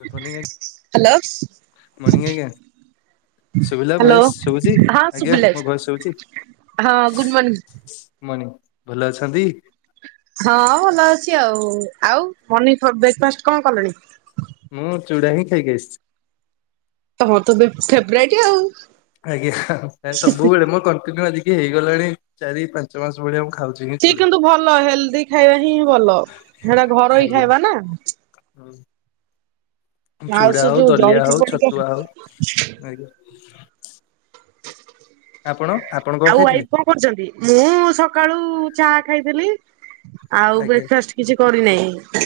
[unintelligible] Hello. ମନିଂ ଆଜ୍ଞା। ଶୁଭିଲା ହ୍ୟାଲୋ ଭୟସ ଶୁଭୁଚି ହଁ ଆଜ୍ଞା ଶୁଭିଲା ମୋ ଭୟସ ଶୁଭୁଚି? ହଁ ଗୁଡ଼୍ ମୋର୍ନିଂ। ମର୍ନିଙ୍ଗ ଭଲ ଅଛନ୍ତି? ହଁ ଭଲ ଆଉ ଆଉ [unintelligible] ବ୍ରେକ୍ଫାଷ୍ଟ କଣ କଲେଣି? ମୁଁ ଚୁଡ଼ା ହିଁ ଖାଇକି ଆସଚି। ହ ହଁ ତ ଭ ଫେବରାଇଟ ଆଉ। ଆଜ୍ଞା ସବୁବେଳେ ମୋ କଣ୍ଟିନ୍ୟୁ ଆଜିକି ହେଇଗଲାଣି ଚାରି ପାଞ୍ଚ ମାସ ଭଳିଆ ମୁଁ ଖାଉଚି। ସିଏ କିନ୍ତୁ ଭଲ ହେଲ୍ଦି ଖାଇବା ହିଁ ହିଁ ଭଲ ସେଟା ଘର ହିଁ ଖାଇବା ନା। ହୁଁ। ଆଉ ସେ ଯୋଉ ଦଲିଆ ଜଳି ଖିଆ ହଉ ଫଳିକିଆ ଛତୁଆ ହଉ ଖିଆ ଆଜ୍ଞା। ଆପଣ? ଆପଣ କଣ ଆଉ ଖାଇଥିଲେ? ୱାଇଫ କଣ କରୁଚନ୍ତି ମୁଁ ସକାଳୁ ଚାହା ଖାଇଥିଲି। ଆଉ ବ୍ରେକ୍ଫାଷ୍ଟ କିଛି କରିନାହିଁ।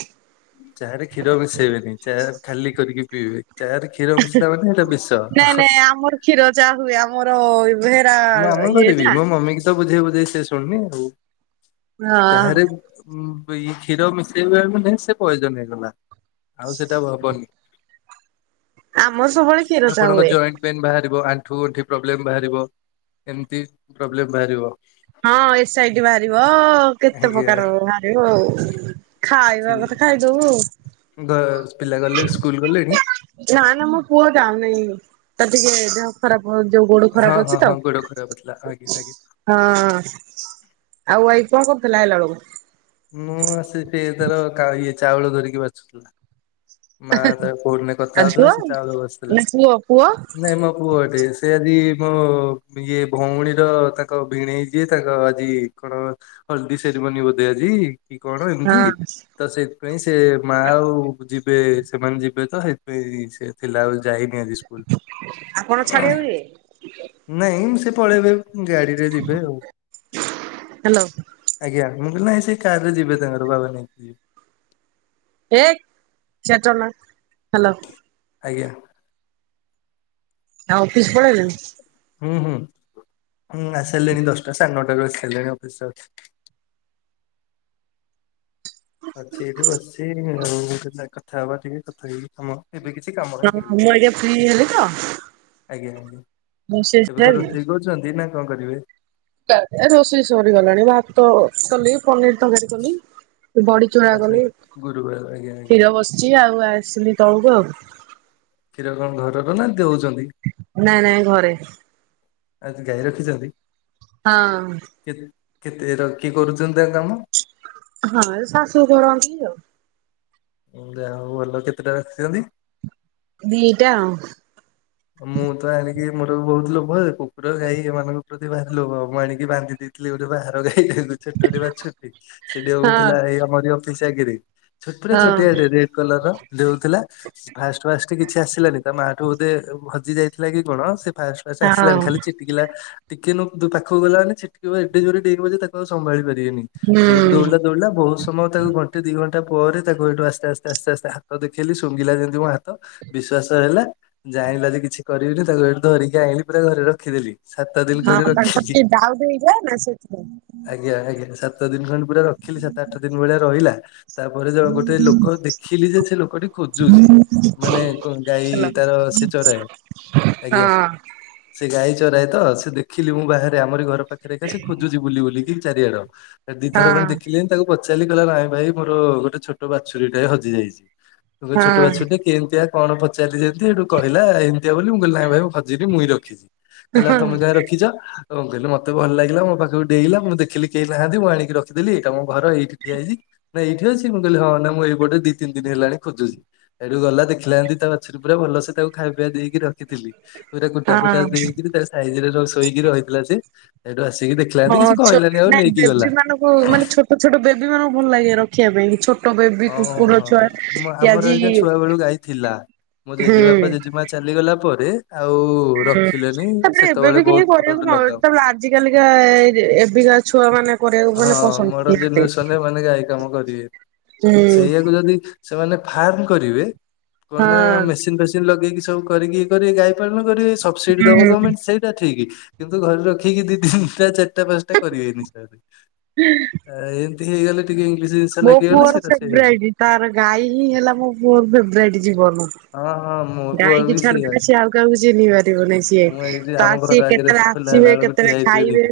ଚାରେ କ୍ଷୀର ବସେଇବେନି ଚାହା ଖାଲି କରିକି ପିଇବେ। ଚାରେ କ୍ଷୀର ମିଶିଲା ମାନେ ଏଇଟା ବିଷ। ନାଇଁ ନାଇଁ ଆମର କ୍ଷୀର ଚା ହୁଏ ଆମର ବେହେରା ମୁଁ ଆମ ଇଏ ଘରେ ବି ନା। ମୋ ମମି କି ତ ବୁଝେଇ ବୁଝେଇ ସେ ଶୁଣୁନି ଆଉ। ହଁ ଚାହା ରେ ବି ଉଇ କ୍ଷୀର ମିଶେଇବା ମାନେ ସେ ପଇଜନ ହେଇଗଲା ଆଉ ସେଟା ହବନି। ଆମର ସବୁବେଳେ କ୍ଷୀର ଚା ହୁଏ। ପେନ ବାହାରିବ ଆଣ୍ଠୁଗଣ୍ଠି ପ୍ରୋବ୍ଲେମ ବାହାରିବ। ଏମିତି ପ୍ରୋବ୍ଲେମ ବାହାରିବ। ହଁ ଏସ ଆଇ ଟି ବାହାରିବ କେତେ ଆଜ୍ଞା ପ୍ରକାର ବାହାରିବ ଆଉ ଠିକ। ଖାଇବା କଥା ଖାଇଦଉ ଆଉ। ପିଲା ଗଲେ ସ୍କୁଲ ଗଲେଣି? ନା ନା ମୋ ପୁଅ ଯାଉନେଇଁ ତା ଟିକେ ଦେହ ଖରାପ ଯୋଉ ଗୋଡ ହଁ ଖରାପ ହଁ ଅଛି ତ। ହଁ ଗୋଡ ଖରାପ ଥିଲା ଆଜ୍ଞା ଆଜ୍ଞା। ହଁ ଆଉ ୱାଇଫ କଣ କରୁଥିଲା ଅଇଲା ବେଳକୁ? ମୁଁ ଆସି କି ଏ ତାର କା ଇଏ ଚାଉଳ ଧରିକି ବାଛୁଥିଲା। ମା ତ କୋଉଠିନ କଥା ଆଉ ହଉଥିଲା ଝୁଅ ସେ ଚାଉଳ ବଛୁଥିଲା। ନା ପୁଅ ପୁଅ ନାଇଁ ମୋ ପୁଅ ଟିଏ ସେ ଆଜି ମୋ ଇଏ ଭଉଣୀର ତାଙ୍କ ଭିଣେଇ ଯିଏ ତାଙ୍କ ଆଜି କଣ ହଳଦୀ ସେରିମନି ବୋଧେ ଆଜି କି କଣ ଏମିତି ହଁ ତ ସେଥିପାଇଁ ସେ ମା ଆଉ ଯ ସେମାନେ ଯିବେ ତ ସେଥିାଇଁ ସେ ଥିଲା ଆଉ ଯାଇନି ଆଜି ସ୍କୁଲ। ଆପଣ ଛାଡିବାକୁ ଯିବେ ନାଇଁ ସେ ପଳେଇବେ ଗାଡିରେ ଯିବେ ଆଉ। ହ୍ୟାଲୋ ଆଜ୍ଞା ମୁଁ କହିଲ ନାଇଁ ସେ କାରରେ ଯିବେ ତାଙ୍କର ବାବା ନେଇକି ଯିବେ। ଏଇ ସିଆଡେ ଚଢ଼ନା। ହ୍ୟାଲୋ। ଆଜ୍ଞା। ଆଉ ଅଫିସ ପଲେଇଲଣି? ହୁଁ ହୁଁ ହଁ ଆସି ସାରିଲିଣି ଦଶଟା ସାଢ଼େ ନଅଟାରୁ ଆସି ସାରିଲେଣି ଅଫିସରେ ଅଛି। ଅଛି ଏଇଠି ବସିଛି ଆଉ [unintelligible] କଥା ହବା ଟିକେ କଥା ହେଇକି କାମ ଏବେ କିଛି କାମ ହିଁ ହଁ ନାହିଁ ହଁ ମୁଁ ଏବେ ଫ୍ରି ହେଲିତ ଆଜ୍ଞା। ଏବେ କଣ ସରିଲାଣି? ରୋଷେଇ କରୁଛନ୍ତି ନା କଣ କରିବେ? [unintelligible] ରୋଷେଇ ସରିଗଲାଣି ଭାତ କଲି, ପନିର ତରକାରୀ କଲି, ବଡ଼ିଚୁରା ଆଚ୍ଛା କଲି, ଗୁରୁବାର ଆଜ୍ଞା ଆଜ୍ଞା। କ୍ଷୀର ବସ ଇଛି ଆଉ ଆସଲି ତଳକୁ ଆଉ। କ୍ଷୀର କଣ ଘର ର ନା ଦେଉଛନ୍ତି? ନାଇଁ ନାଇଁ ଘରେ। ଆଚ୍ଛା ଗାଈ ରଖିଛନ୍ତି? ହଁ। କେତେ କେତେର କିଏ କରୁଛନ୍ତି ତା କାମ? ହଁ ଏ ଶାଶୁ କରନ୍ତି ଆଉ। ଓ ଯାହା ହଉ ଭଲ। କେତେଟା ରଖିଛନ୍ତି? ଦିଇଟା ଆଉ। ମୁଁ ତ ଆଣିକି ମୋର ବହୁତ ଲୋଭ। କୁକୁର, ଗାଈ ଏମାନଙ୍କ ପ୍ରତି ଭାରି ଲୋଭ ମୁଁ ଆଣିକି ବାନ୍ଧି ଦେଇ ଥିଲି ଗୋଟେ ବାହାର ଗାଈ ଛୋଟଟେ ବାଛୁରିଟେ ସେ ଡେଉଁ ହଁ। ଥିଲା ଏଇ ଆମରି ଅଫିସ ଆଗିରେ ଛୋଟ ପୁରା ହଁ ଛୋଟିଆଟେ ରେଡ କଲର ର। ଡେଉଁଥିଲା। ଫାଷ୍ଟ ଫାଷ୍ଟ [unintelligible] କିଛି ଆସିଲାନି, ତା ମା ଠୁ ବୋଧେ ହଜି ଯାଇଥିଲା କି କଣ? ସେ ଫାଷ୍ଟ ଫାଷ୍ଟ ଆସିଲାନି ହଁ ଖାଲି ଚି ଟିକିଲା। ଟିକେ ନୁଗ ତା ପାଖକୁ ଗଲା ମାନେ ଛିଟକିବ, ଏଡ଼େ ଜୋରରେ ଡେଇଁବ ଯେ ତାକୁ ଆଉ ସମ୍ଭଳି ପାରିବେନି। ହୁଁ ସେଇଠୁ ଦୌଡିଲା ଦୌଡିଲା ବହୁତ ସମୟ ତାକୁ ଘ ଣ୍ଟେ ଦି ଘଣ୍ଟା ପରେ ତାକୁ ଏଇଠୁ ଆସ୍ତେ ଆସ୍ତେ ଆସ୍ତେ ଆସ୍ତେ ହାତ ଦେଖେଇଲି ଶୁଙ୍ଗିଲା ଯେମିତି ମୋ ହାତ ବିଶ୍ଵାସ ହେଲା ଜାଇଁଲା ଯେ କିଛି କରିବିନି ତାକୁ ସେଠୁ ଧରିକି ଆଇଲି ପୁରା ଘରେ ରଖିଦେଲି। ସାତ ଦିନ ଖଣ୍ଡେ ହଁ ରଖିଲି। ତାଙ୍କର [inaudible] ଡାଉଟ ହେଇଥିଲା ନା ସେଥିପାଇଁ। ଆଜ୍ଞା ଆଜ୍ଞା, ସାତ ଦିନ ଖଣ୍ଡେ ପୁରା ରଖିଲି। ସାତ ଆଠ ଦିନ ଭଳିଆ ରହିଲା। ତାପରେ ଜଣେ ଗୋଟେ ଲୋକ ଦେଖିଲି ଯେ ସେ ଲୋକଟି ଖୋଜୁଛି। ମାନେ କଣ ଗାଈ ହେଲା ତାର ସେ ଚରାଏ। ଆଜ୍ଞା, ହଁ। ସେ ଗାଈ ଚରାଏ ତ। ସେ ଦେଖିଲି ମୁଁ ବାହାରେ ଆମରି ଘର ପାଖରେ ଖା ସେ ଖୋଜୁଛି ବୁଲି ବୁଲିକି ଚାରିଆଡ। ହଁ ଦିଥର ଖଣ୍ଡେ ଦେଖିଲି। ତାକୁ ପଚାରିଲି କହଲା ନାଇଁ ଭାଇ ମୋର ଗୋଟେ ଛୋଟ ବାଛୁରୀ ଟାଏ ହଜି ଯାଇଛି। [unintelligible] ଛୋଟ ହଁ ବାଛୁରୀ ଟେ କେମିତିଆ କଣ ପଚାରଲି ଯେମତି ସେଇଠୁ କହିଲା ଏମିତିଆ ବୋଲି ମୁଁ କହିଲି ନାଇ ଭାଇ ହଜିନି ମୁଇଁ ରଖିଛି। କହିଲା ତମେ କାହିଁ ରଖିଛ? ତ ମୁଁ କହିଲି ମତେ ଭଲ ଲାଗିଲା, ମୋ ପାଖକୁ ଡେଇଁଲା ମୁଁ ଦେଖିଲି କେହି ନାହାନ୍ତି ମୁଁ ଆଣିକି ରଖିଦେଲି। ଏଇଟା ମୋ ଘର ଏଇଠିି ଠିଆ ହେଇଛି। ନାଇଁ ଏଇଠି ଅଛି? ମୁଁ କହିଲି ହଁ, ନା ମୁଁ ଏଇପଟେ ଦି ତିନ ଦିନ ହେଲାଣି ଖୋଜୁଛି। ସେଇଠୁ ଗଲା ଦେଖିଲା ଯେମତି ତା ବାଛୁରୀ ପୁରା ଭଲସେ ତାକୁ ଖାଇବା ପିଇବା ଦେଇ ରଖିଥିଲି। ପୁରା କୁଟା ଫୁଟା ହଁ ଦେଇକିରି ତା ସାଇଜରେ ର ଶୋଇକି ରହିଥିଲା ସେ ସେଇଠୁ ଆସିକି ଦେଖିଲା ଯେମତି, ହଁ କିଛି ଛୋ କହିଲାନି ଆଉ ନାଇଁ ନେଇକି ବେବି ଗଲା। ମାନଙ୍କୁ ମାନେ ଛୋଟ ଛୋଟ ବେବୀ ମାନଙ୍କୁ ଭଲ ଲାଗେ ରଖିବା ପାଇଁ କି। ଛୋ ବେବି ଅଁ ହଁ କୁକୁର ହଁ ହଁ ଛୁଆ ହଁ। ମୁଁ ଆମର ଆଜି ଏଇକା ଛୁଆ ବେଳୁ ଗାଈ ଥିଲା। ମୋ ହୁଁ ଜେଜେବାପା ଜେଜେମା ଚାଲିଗଲା ପରେ ଆଉ ହୁଁ ରଖିଲେନି ତାପରେ ଏବେ ସେତେବେଳେ ବି ବହୁତ କେହି ମୋର ଗୋଟେ କରିବାକୁ ମ ଲଗାଉ ତାପରେ ଆ ଆଜି କାଲିକା ଏ ଏବିକା ଛୁଆ ମାନେ କରିବାକୁ ହଁ ମାନେ ପସନ୍ଦ ମଡର୍ଣ କରୁନାହାନ୍ତି। ଜେନେରେସନରେ ଏମାନେ ଗାଈ କାମ କରିବେନି। ହୁଁ। ସେଇଆକୁ ଯଦି ସେମାନେ ଫାର୍ମ କରିବେ। କଣ ନା ହଁ। ମେସିନ ଫେସିନ ଲଗେଇକି ସବୁ କରିକି କରିବେ ଗାଈ ପାଳନ କରିବେ। ସବସିଡି ଦବ ଗଭମେଣ୍ଟ ସେ ସେଟା ଠିକ। କିନ୍ତୁ ଘରେ ରଖିକି ଦି, ତିନିଟା, ଚାରିଟା, ପାଞ୍ଚଟା କରିବେନି ସାରେ। ହୁଁ ଏମିତି ହେଇଗଲେ ଟିକେ ଇଂଲିଶ ମୋ ଲାଗିଗଲେ ପୁଅର ସେଇଟା ସେ ହେବ ଫେବରାଇଟ ତାର ଗାଈ ହିଁ ହେଲା ମୋ ପୁଅର ଫେବରାଇଟ ଜୀବନ। ହଁ ହଁ ମୋ ପୁଅର ଗାଈକି ବି ସେଇଆ ଛାଡିଦେଲେ ସିଏ ଆଉ କାହାକୁ ଚିହ୍ନି ପାରିବନି। ସିଏ ମୁଁ ଏଇଠି ତ ଆମ ଘର ଆସେ ଆଗରେ କେତେବେଳେ ସେ ଖୋଲା ହେଲା ଆସିବେ କେତେ ବେଳକୁ ଠିଆ କେତେବେଳେ ହେଇଥିବେ ଖାଇବେ। ଦିଟା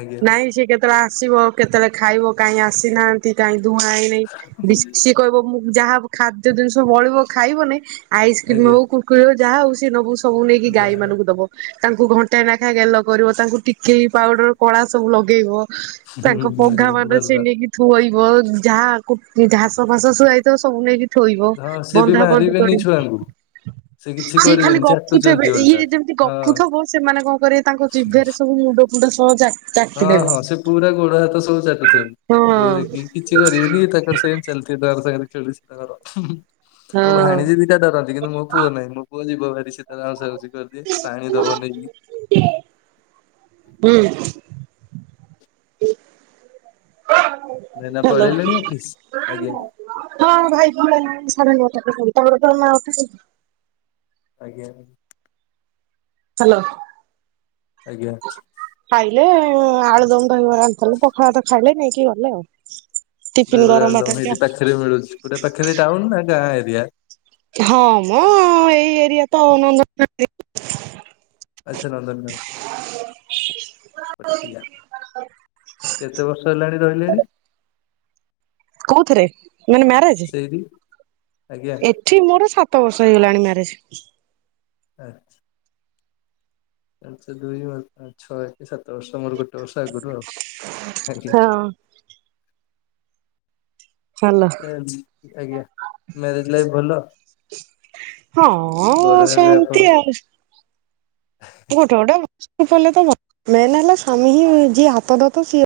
ଆଜ୍ଞା ନାଇଁ ସେ କେତେ କେତେବେଳେ ଆସିବ, କେତେବେଳେ ଖାଇବ, କାଇଁ ଆସିନାହାନ୍ତି, କାଇଁ ଦୁହାଁ ହେଇନି। କହିବ ମୁ ଯାହା ଖାଦ୍ୟ ଜିନିଷ ବଳିବ ଖାଇବନି ଆଇସ୍କ୍ରିମ ଆଜ୍ଞା। ହଉ କୁ ରକୁରି ଯାହା ହଉ। ସେ ନବ ସବୁ ନେଇକି ଗାଈ ଯାହା ମାନଙ୍କୁ ଦବ। ତାଙ୍କୁ ଘଣ୍ଟାଏ ନାଖା ଗେଲ କରିବ। ତାଙ୍କୁ ଟିକିଲି, ପାଉଡର କଳା ସବୁ ଲଗେଇବ। ତାଙ୍କ ପଘା ମାନ ସେ ଭଲ ନେଇକି ଥୁଆଇବ। ଯାହା ଘାସ ଫାସ ଶୁଆାଇଥିବ ସବୁ ନେଇକି ଥୋଇବ। ହଁ ସେ ବି ବନ୍ଧା ବନ୍ଧି ମାରିବେନି କରିବ। ଛୁଆଙ୍କୁ। ସେ କିଛି ସିଏ ଖାଲି କରିବେନି ଗପୁଥିବ ଚାଟୁଛନ୍ତି ଓଲଟା ଇଏ ଯେମିତି ହଁ ଗପୁଥିବ ସେମାନେ କଣ କରିବେ ତାଙ୍କ ଜିଭରେ ସବୁ ମୁଣ୍ଡ ମୁ ସଜା [unintelligible] ହଁ ହଁ, ସେ ପୁରା ଗୋଡ ହାତ ସବୁ ଚାଟୁ ଥିବେ, ହଁ ଦେଖିକି କିଛି ଛି, [unintelligible] ତାଙ୍କର ସେ ଚାଲି ତର ସାଙ୍ଗରେୁର ହଁ ମୋ ଭାଣିଜୀ ସେଇଟା ଡରନ୍ତି। କିନ୍ତୁ ମୋ ପୁଅ ନାହିଁ ମୋ ପୁଅ ଯିବ ଭାରି ସେ ତାର ଆଉଁସା ଆଉଁସି କରିଦିଏ। ପାଣି ଦବ ନେଇକି। ହୁଁ। ଏଇନା ହ୍ୟାଲୋ। ପଳେଇଲେଣି ଅଫିସ? ଆଜ୍ଞା। ହଁ ଭାଇ ଭ ସାର ନଅଟମର ତ ମାଠ [unintelligible] ଆଜ୍ଞା। ହାଲୋ। ଆଜ୍ଞା। ଖାଇଲେ ଆଳୁ ଦମ, ଦହିବରା ଆଣିଥିଲେ। ପଖାଳ ତ ଖାଇଲେ ନେଇକି ଗଲେ ଆଉ। ଟିଫିନ ଦହବରା, ଗରମ ଭାତ ଆଳୁଦମ ହେରିକା ହେଇଠି ପାଖରେ ମିଳୁଛି, ପୁରା ପାଖରେ ଟାଉନ ନା ଗାଁ ଏରିଆ? ହଁ, ମଁ ଏଇ ଏରିଆ ତ ଆଜିନନ୍ଦ ପଠଆ [unintelligible] କେତେ ବର୍ଷ ହେଲାଣି ରହିଲେଣି? କୋଉଥିରେ, ମାନେ ମ୍ୟାରେଜ? ସେଇଠି? ଆଜ୍ଞା ଏଠି ମୋର ସାତ ବର୍ଷ ହେଇଗଲାଣି ମ୍ୟାରେଜ। ଆଚ୍ଛା। ଆଚ୍ଛା। ଦୁଇ, ଛଅ, ସାତ ବର୍ଷ ମୋର ଗୋଟେ ବର୍ଷ ଆଗରୁ ଆଉ। ଆଗେ ହଁ ଚାଲ ଆଜ୍ଞା, ମ୍ୟାରେଜ ଲାଇଫ ଭଲ? ହଁ, ବଡ ହେବେ ଆପଣ ସେମତି ଆଉ। ଗୋଟେ ଗୋଟେଲେ ତ ମେନ୍ ହେଲା ସଵାମୀ ହି ଯିଏ ହାତଟାତ ସିଏ [unintelligible]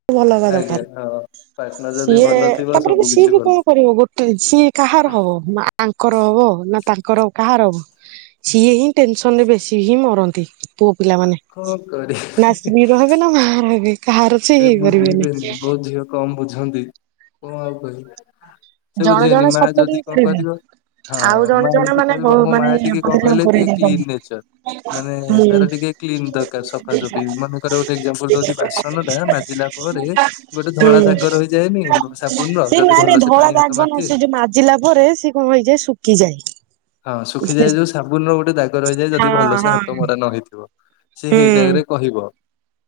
ଦରକାର। ଆଜ୍ଞା, ହଁ। ପାର୍ଟନର ଯଦି ସିଏ ଭଲ ଥିବ ତାପରେ କି ସବୁ ସିଏ କିଛି ବି ଭଲ କଣ କରିବ? ଗୋଟେ ସିଏ କାହାର ହବ? ମା ତାଙ୍କର ହବ ନା ତାଙ୍କର କାହାର ହବ, ସିଏ ହିଁ ଟେନସନ ରେ ବେଶୀ ହିଁ ମରନ୍ତି। ପୁଅ ପିଲାମାନେ କଣ ନା କରିବି ସ୍ତ୍ରୀର ହେବେ ନା ମାର ହେବେ। କାହାର ସେ ହେଇପାରିବେନି। ବୁଝିବେନି ବହୁତ ଝିଅ କମ ବୁଝନ୍ତି, କଣ ଆଉ କହିବି? ସେ ଜଣେ ବୁଝିବେନି ଜଣେ ମା ସପୋର୍ଟ ଯଦି ହିଁ କଣ କରିବେ। କରିବ ହଁ, ଆଉ ଜଣେ ମା ଜଣେ ହେ ମାନେ କହିବ ବହୁ ମୋ ମା ମାନେ ଏତିକି କଣ ହଇରାଣ କହିଲେ କରେଇ ଟିକେ ଦେଇଛନ୍ତି କ୍ଲିନ ନେଚର। ମାନେ ହୁଁ ତାର ଟିକେ କ୍ଲିନ ଦରକାର ସଫାସଫି। ମନେକର ଗୋଟେ ଏକଜାମ୍ପୁଲ ଦଉଛି ବାସନ [inaudible] ମାଜିଲା ପରେ ଗୋଟେ ଧଳା ହୁଁ। ଧାଗ ରହିଯାଏନି ସାବୁନ ର ସେ ଯଦି ନାଇଁ ନାଇଁ ଭଲସେ ଧଳା ପାଣି ଦାଗ ହାତ ନା ମାରିଥିବେ। ସେ ଯୋଉ ମାଜିଲା ପରେ ସେ କଣ ହେଇଯାଏ ଶୁଖିଯାଏ। ହଁ ଶୁଖିଯାଏ ଯୋଉ ସାବୁନ ର ଗୋଟେ ଦାଗ ରହିଯାଏ ହଁ ଯଦି ଭଲସେ ହଁ ହାତ ମରା ନ ହେଇଥିବ। ସେ ହୁଁ। ସେଇଟାରେ କହିବ।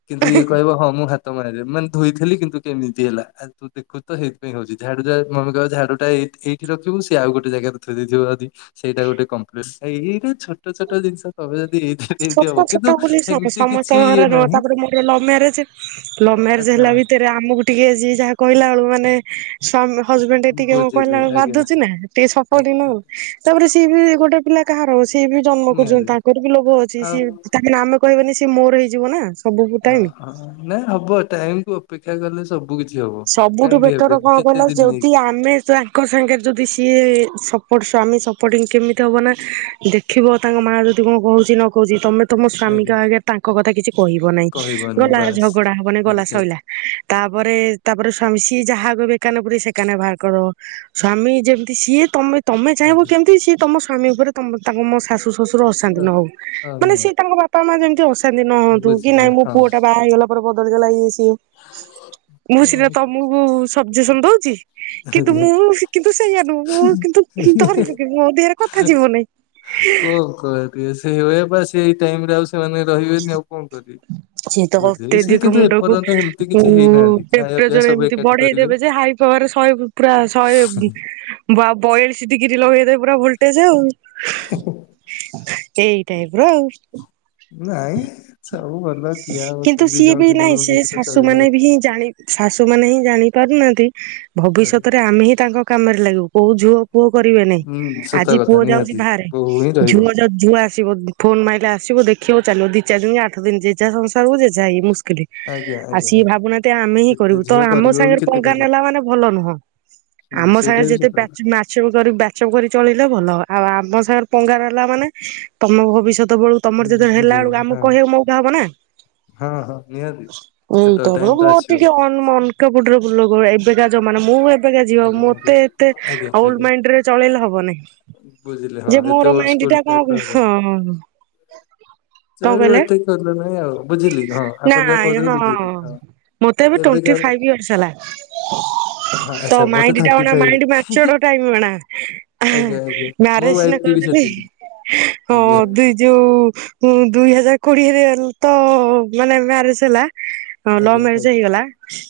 କିନ୍ତୁ ଇଏ କହିବ ହଁ ମୁଁ ହ ତ ମରାଯାଏ। ମାନେ ଧୋଇଥିଲି କିନ୍ତୁ କେମିତି ହେଲା। ତୁ ଦେଖୁଚୁ ତ ସେଇଥିପାଇଁ ହଉଛି। ଝାଡୁ ଟା ମମି କହିବ ଝାଡୁଟା ଏଇ ଏଇଠି ରଖିବୁ ସିଏ ଆଉ ଗୋଟେ ଯାଗାରେ ଥୋଇ ଦେଇଥିବ ଯଦି। ସେଇଟା ଗୋଟେ କଂପ୍ଳେନ୍। ଏଇଟା ଛୋଟ, ଛୋଟ ଜିନିଷ ତମେ ଯଦି ଏଇଠି ହବ ଛୋଟ କିନ୍ତୁ ଛୋଟ ବୋଲି ସମ ସେମିତି କିଛି ସମସ୍ତଙ୍କ ଘରେ ଇଏ ନୁହଁ। ନାହିଁ ତାପରେ ମୋର ଲଭ ମ୍ୟାରେଜ। ଲଭ ମ୍ୟାରେଜ ଆଚ୍ଛା ହେଲା ଭିତରେ ଦେ ଆମକୁ ଟିକେ ଯିଏ ଯାହା କହିଲା ବେଳକୁ ମାନେ ସମ୍ ହଜବେଣ୍ଡ ଟିକେ କଣ ବୁଝିଲି କହିଲାବେଳକୁ ଆଜ୍ଞା ବାଧୁଚି ନା। ଆଜ୍ଞା ଆଜ୍ଞା ଟିକେ [unintelligible] ତାପରେ ସିଏ ବି ଗୋଟେ ପିଲା କାହାର ହବ। ସିଏ ବି ଜନ୍ମ କରିଚନ୍ତି। ନିହାତି ତାଙ୍କର ବି ଲୋଭ ଅଛି। ଆଉ ସିଏ କାହିଁକି ନା ଆମେ କହିବାନି ସିଏ ମୋର ହେଇଯିବ ନା? ସବୁ ଓ ଟାଇମ୍ ହୋ। ନାଇଁ ହବ ଟାଇମ୍ କୁ ଅପେକ୍ଷା କଲେ ସବୁ କିଛି ହବ ସବୁଠୁ କାହିଁକି ବେଟର ହେବେନି କଣ କେତେ କହିଲ? ଦିନ ଯଦି ନେଇକି ଆମେ ଯା ତାଙ୍କ ସାଙ୍ଗରେ ଯଦି ସିଏ ସପୋର୍ଟ ମ୍ଧାମୀ ସପୋର୍ଟିଂ ଥିବେ ହବ ନା। ଦେଖ୍ ଦେଖିବ ତାଙ୍କ ମାଆ ଯଦି କଣ କହୁଛି ନ କହୁଛି ତମେ ତମ ସ୍ଵାମୀଙ୍କ ଆଜ୍ଞା ଆଗରେ ତାଙ୍କ କଥା କିଛି କହିବ ନାହିଁ। କହିବନି ଗଲା ବାସ୍ ଝଗଡା ହବନି ଗଲା ଏକ୍ଜାକ୍ଟ ଶଇଲା। ତା ପରେ ତା ପରେ ସ୍ଵମୀ ସିଏ ଯାହା, କହିବେ ଏ କାନେ ପୁରାଇ ସେ କାନରେ ବାହାର କରିଦବ। ସ୍ଵମୀ ଯେମିତି ସିଏ ତମେ ତମେ ଚାହିଁବ ଆଜ୍ଞା କେମିତି ସିଏ ତମ ସ୍ୱାମୀ ଉପରେ ତମ ତମ ଶାଶୁ ଶାଶୁ, ଶଶୁର ଅଶାନ୍ତି ନ ହଉ, ମାନେ ହଁ ସିଏ ତାଙ୍କ ବାପା ମା ଯେମିତି ଅଶାନ୍ତି ନ ହୁହନ୍ତୁ, କି ବୁଝିଲେ ନାଇଁ ମୋ ପୁଅ ଟା ବାହା ହେଇଗଲା ପରେ ବଦଳି ଗଲା ଇଏ ସିଏ। ହ୍ନାଗ୍ର୍। ମୁଁ ସିନା ତମୁକୁ ସଜେସନ ଦଉଚି। କିନ୍ତୁ ହେଲେ ମୁଁ କିନ୍ତୁ ସେଇଆା ନୁହଁ। ମୁଁ କିନ୍ତୁ ଧରି ପକେଇବି ମୋ ଦେହରେ କଥା ଯିବନି। କୋ କରିବେ। [unintelligible] ସେଇ ଟାଇମ୍ ରେ ଆଉ ସେମାନେ ରହିବେନି ଆଉ କଣ କରିବେ? ସେ ତ ବୁଝେଇ ସେ ଅତ୍ୟଧିକ କିନ୍ତୁ ମୁଣ୍ଡକୁ ଏପର୍ଯ୍ୟନ୍ତ ଏମିତି ଉଁ କିଛି ହେଇନାହାନ୍ତି ଖାଇବା ପିଇବା ଟେମ୍ପରେଚର ସବୁ ଏମିତି ଏକାଠି ବଢେଇ କରିବେ। ଦେବେ ଯେ ହାଇ ଶହେରେ ଶହେ ପୁରା ଶହେ ବ୍ ବା ବଇଆଳିଶି ଡିଗିରି ଲଗେଇ ଦେବେ ପୁରା ଭୋଲ୍ ଟେ ଯେ ଆଉ। ଏଇ ଟାଇପ୍ ର ଆଉ। ନାଇଁ ସବୁ ଭଲ। କିଏ ଆଉ ଦି ଜଣ, ଦି ଜଣଙ୍କ ଭିତରେ ଚଳିବେ ନା। କିଏ ଜାଣେ- ଶାଶୁ ମାନେ ହିଁ ଜାଣି ପାରୁନାହାନ୍ତି, ଆଜ୍ଞା। ଭବିଷ୍ୟତରେ ଆମେ ହିଁ ତାଙ୍କ କାମରେ ଲାଗିବୁ। କୋଉ ଝୁଅ, ପୁଅ କରିବେ ନାଇଁ। ହୁଁ ସତ ଆଜି କଥା ପୁଅ ଯାଉଛି ନିହାତି ବାହାରେ। ବୋହୂ ହିଁ ରହିବ ଝୁଅ ଯ ଝୁଅ ଆସି ଆସିବ। ଫୋନ ମାଇଲେ ଆସିବ ଦେଖିବ ଚାଲିଜିବ। ଦି, ଚାରି ଦିନି, ଆଠ ଦିନି, ଜେଝା ସଂସାରକୁ ଜେଝା ହେଇ ମୁସ୍କିଲ। ଆଜ୍ଞା ଆଉ ଆଜ୍ଞା ସିଏ ଆଜ୍ଞା। ଭାବୁନାହାନ୍ତି ଆମେ ହିଁ କେତେ କରିବୁ ତ ଝିଅ ଆମ କରିବ ବି ସାଙ୍ଗରେ କେତେ ପଙ୍ଗା କରିବ ନେଲା ମାନେ ଭଲ ନୁହଁ। ହୁଁ ଆମ ସେଇଟା ସାଙ୍ଗରେ ବି ଯେତେ ସତ କଥା ପାଚ୍ ମାଛୋ୍ କରିବୁ ବାଟ୍। ସବୁ କରି ଚଳିଲେ ଭଲ ହବ। ଆଉ ଆମ ସାଙ୍ଗରେ ପଙ୍ଗା ନେଲା ମାନେ ତମ ଭବିଷ୍ୟତ ବେଳୁକୁ ତମର ବୁଝି- ଯେତେ ହେଲା ବୁଝେଇ ବେଳକୁ ହଁ। ଆମକୁ କହିବାକୁ ମୋଉକା ହବ ନା। ହଁ ହଁ ନିହାତି। ସେତବେଳେ ଟାଇମ୍ ତ ଆସିବ। ମୁଁ ମନକା ପୁଟୋର ବୁଡଲୋକ ଏବେକା ଜୋ ମାନେ ମୁଁ ଏବ୍। ଏବେକା ଝିଅ। ଆଜ୍ଞା ଆଜ୍ଞା ମୋତେ ଏତେ ଆଜ୍ଞା ଆଜ୍ଞା। ଓଲ୍ଡ ମାଇଁଡ୍ ରେ ଚଳେଇଲେ ହବ ବୁଝିଲି ନାହିଁ। ହଁ ଯେ ଏତେ ମୋର ଓଲ୍ଡ ମାଇଣ୍ଡି ସ୍କୁଲ ଟା ଟାଇପ ର କଁ ହବନି। ହଁ ଚଳିବ କହିଲେ ଏତିକି କରିବା ପାଇଁ ଆଉ। ବୁଝିଲେ? ହଁ ଆପଣ ଯାହା କହିଦେବେ ବୁଝିଦେବି। ହଁ। ମୋତେ ଏବେ ଟୋଣ୍ଟି ଏବେକା ଫାଇପ୍ ୟର୍ସ ହେଲା। ହଁ ଆଚ୍ଛା [inaudible] ମତେ ମାଇଣ୍ଡ ଟା ଥାର୍ଟି ଅଣା ଫାଇଭ ମାଇଣ୍ଡି ମ୍ୟାଚିଡେ ଟାଇମ୍ ଅଣା ହଂ ଆଜ୍ଞା ଆଜ୍ଞା ମୋ ମ୍ୟାରେଜ ୱାଇଫ ସିନା କି ବି କରିଦେଲି। ସେତିକି। ହଁ ଆଜ୍ଞା ଦୁଇ। ଓଃ ଯୋଉ ଦୁଇ ହଜାର କୋଡିଏରେ ତ ମାନେ ମ୍ୟାରେଜ ହେଲା। ହଁ ଲଭ ଆଜ୍ଞା ମ୍ୟାରେଜ ଆଜ୍ଞା ହେଇଗଲା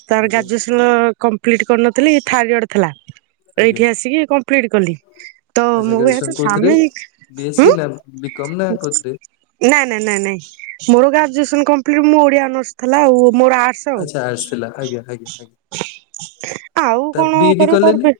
ତା ପରେ ଆଜ୍ଞା ଗ୍ରାଜୁଏସନ କମ୍ପ୍ଲିଟ କରିନଥିଲି, ଥାଡୟର ଥିଲା। ଆଜ୍ଞା ଏଇଠି ଆସିକି କମ୍ପ୍ଲିଟ୍ କଲି। ତ ଆଚ୍ଛା ମୁଁ ଏ ଗ୍ରାଜୁଏସନ ହାତ୍ କୋଉଥିରେ? ସ୍ୱାମୀ ବି ଏସ୍ ଉଁ। ସି ନା ବି କମ୍ ନା କୋଉଥିରେ ନାଇଁ ନାଇଁ ନାଇଁ ନାଇଁ ମୋର ଗ୍ରାଜୁଏସ କମ୍ପିଟ୍ ମୋର ଓଡିଆ ଅନର୍ସ ଥିଲା ଆଉ। ମୋର ଆଡ୍ସ୍ ଆଉ ଆଚ୍ଛା ଆର୍ଟସ ଥିଲା ଆଜ୍ଞା ଆଜ୍ଞା ଆଜ୍ଞା। ଝନ୍, ଝନ୍ ଆଉ ତା କଣ ବି ଇ ଡି କରିବି ତାପରେ କଲେନି? ପି।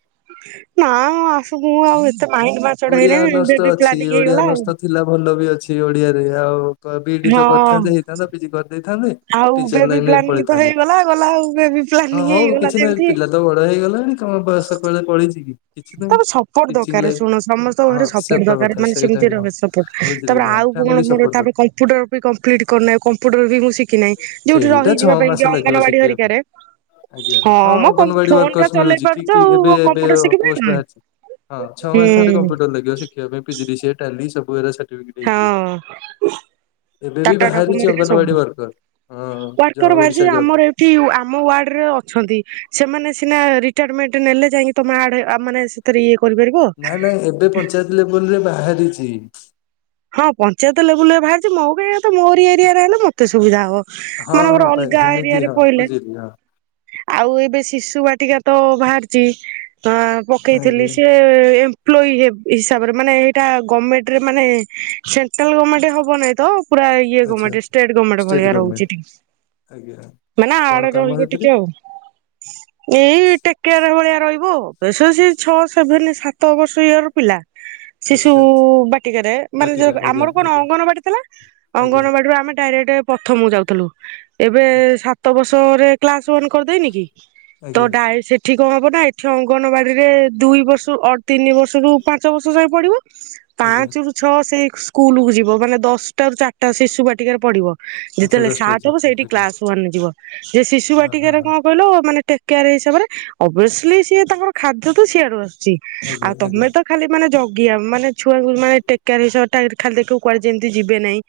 ନା ଆସ ମୁୁଁ ଆଉ ଏତେ ମାଇଁଡ୍ ମେଚର ଓଡିଆ ହେଇନି ଅନର୍ସ ତ ଏମଡି ପ୍ଲା ଅଛି ଟିକେ ଓଡିଆ ହେଇଗଲା ଆଉ। ଅନର୍ସ ତ ଥିଲା ଭଲ ବି ଅଛି ଓଡିଆରେ ଆଉ ବିଇଡି ତ ହଁ କରିଥାନ୍ତେ ହେଇଥାନ୍ତା ପିଜି କରିଦେଇଥାନ୍ତେ। ଆଉ ଟିଚର ବେବି ଲାଇନରେ ପ୍ଲାନିଂ ତ ପଳେଇଥାନ୍ତେ ହେଇଗଲା ଗଲା ଆଉ ବେବି ହିଁ ହଁ ପ୍ଲାନି ହଉ ହେଇଗଲା କିଛି ନାହିଁ ଯେମିତି। ପିଲା ତ ବଡ ହେଇଗଲାଣି ତମ ବୟସ କୁଆଡେ ପଳେଇଛି କି? କିଛି ତା ନାହିଁ। ପରେ ସପର୍ଟ ଟିଚିଂ ଦରକାର ଲାଇଫ ଶୁଣ ସମସ୍ତ। ହଁ ଘରେ ସପୋର୍ଟ ସତ ଦରକାର କଥା ମାନେ ସେଇଟା ବି ହଁ ସେମିତିପୋର୍ଟ ବୁଝିଲି ତାପରେ ହଁ ଆଉ କଣ ଫ୍ୟାମିଲି ମୋର ସପୋର୍ଟ ତାପରେ ଦରକାର। କମ୍ପ୍ୟୁଟର କମ୍ପିଟ୍ କରୁନାହି କମ୍ପୁଟର ବି ମୁଁ ଶିଖିନାହିଁ ଯୋଉଠି ସେଇଟା ଛଅ ରହିଯିବା ପାଇଁ ମାସ ଲାଗିବ ଅଙ୍ଗନବାଡି ଶିଖିବା ପାଇଁ ହରିକାରେ। ଆଜ୍ଞା ହଁ ମ ଅଙ୍ଗନବାଡି ଫୋନ ଟା ୱର୍କର୍ସ ଚଲେଇ ମିଳୁଛି ପାରୁଛ ଠିକ ଆଉ ଠିକ ଏବେ ଏବେ କମ୍ପ୍ୟୁଟର ଶିଖିପାରିବନି। ମାଚ୍ଚ୍ଚ ଛ ମାସ ଖଣ୍ଡେ ହୁଁ କମ୍ପୁଟର ଲାଗିବ ଶିଖିବା ପାଇଁ PG D C A Tally certificate. ହଁ ଏବେ ବି ବାହାରିଛି ଟାଟାଡକମେଟ ସବୁ ଅଙ୍ଗନବାଡି ୱାର୍କର ହଁ ଯୋଉ ଉଆର୍କାର ଓଡିଶା ବାହିରିଛି ଜବ ରେ। ଆମର ଏ ଆମ ୱାର୍ଡ ରେ ଅଛନ୍ତି ସେମାନେ ସିନା ରିଟାଟମେଣ୍ଟ ନେଲେ ଯାଇକି ତମେ ଆଡ ମାନେ ଥିରେ କରିପାରିବେ। ତାହେଲେ ଏବେ ପଞ୍ଚାୟତରେ ଲେଭେଲ୍ ରେ ବାହାରିଛି। ହଁ ପଞ୍ଚାୟତ ଲେବୁଲ ରେ ବାହାରିଛି ମୋ ପାଇଁ ତ ମୋରି ଏରିଆରେ ହେଲେ ମତେ ସୁବିଧା ହବ। ହଁ ହଁ ମନେକର ମୋର ପା- ଅଲଗା ଏରିଆ ଏମିତି ରେ ହଁ ପହିଲେ। ବୁଝିଲି ହଁ ଆଉ ଏବେ ଶିଶୁ ବାଟିକା ତ ବାହାରିଛି ଅ ପକେଇଥିଲି ଆଜ୍ଞା ସେ ଏମ୍ପ୍ଲୟୀ ହିସାବରେ ମାନେ ଏଇଟା ଗମେଣ୍ଟରେ ମାନେ ସେଣ୍ଟ୍ରାଲ ଗମେଣ୍ଟ ହବ ନାଇଁ ତ ପୁରା ଇଏ ଆଚ୍ଛା। ଗମେଣ୍ଟଟ୍ ଷ୍ଟେଟ ଭଳିଆ ରହୁଛିି ଟିକେ। ଆଜ୍ଞା! ମାନେ କଣ ଆଡେ କାମ ରହିବ ସେଥିରେ ଟିକେ ଆଉ। ଏଇ ଟେକେଆରେ ଭଳିଆ ରହିବ ବସ ସେ ଛଅଶହ ସାତ ବର୍ଷ ଇଅର ପିଲା ଶିଶୁ ଆଚ୍ଛା ବାଟିକାରେ। ମାନେ ବାଟିକା ଆଜ୍ଞା ଆମର କଣ ଆଜ୍ଞା ଅଙ୍ଗନବାଡି ଥିଲା। ଆଜ୍ଞା ଅଙ୍ଗନବାଡିରୁ ଆମେ ଡାଇରେକ୍ଟ ପ୍ରଥମକୁ ଯାଉଥିଲୁ ଏବେ ଆଚ୍ଛା ସାତ ବର୍ଷରେ କ୍ଲାସ ୱାନ୍ କରିଦେନି କି ତ ଆଜ୍ଞା ଡା ଏଠି କଣ ହବ ନା ଏଠି ଅଙ୍ଗନବାଡି ରେ ଦୁଇ ବର୍ଷ ତିନି ବର୍ଷରୁ ପାଞ୍ଚ ବର୍ଷ ଯାଏ ପଡିବ। ଆଜ୍ଞା ପାଞ୍ଚ ରୁ ଛଅ ସେଇ ସ୍କୁଲକୁୁ ଯିବ ମାନେ ଦଶଟା ରୁ ଚାରିଟା ଶିଶୁ ବାଟିକାରେ ପଢିବ। ଆଚ୍ଛା ଯେତେବେଳେ ଦଶଟା ସାତ ହବ ଚାରିଟା ସେଇଠି ଆଜ୍ଞା କ୍ଲାସ ୱାନ ଯିବ ଯେ ଶିଶୁ ହଁ ହଁ ବାଟିକାରେ ହଁ କଣ? କହିଲ ମାନେ ଟେକକଆର ହିସାବରେ ଓବିଅସ୍ଲି ସିଏ ତାଙ୍କର ଖାଦ୍ୟ ତୁ ସିଆଡୁ ଆସୁଛି। ଆଜ୍ଞା ଆଉ ଆଜ୍ଞା ତମେ ତ ଖାଲି ମାନେ ଜଗିଆ ମାନେ ଛୁଆକୁ ମାନେ ଟେକେକ୍ୟାର ଟା ଖାଲି ଦେଖ କୁଆଡେ ଯେମିତି ଯିବେ ନାହିଁ।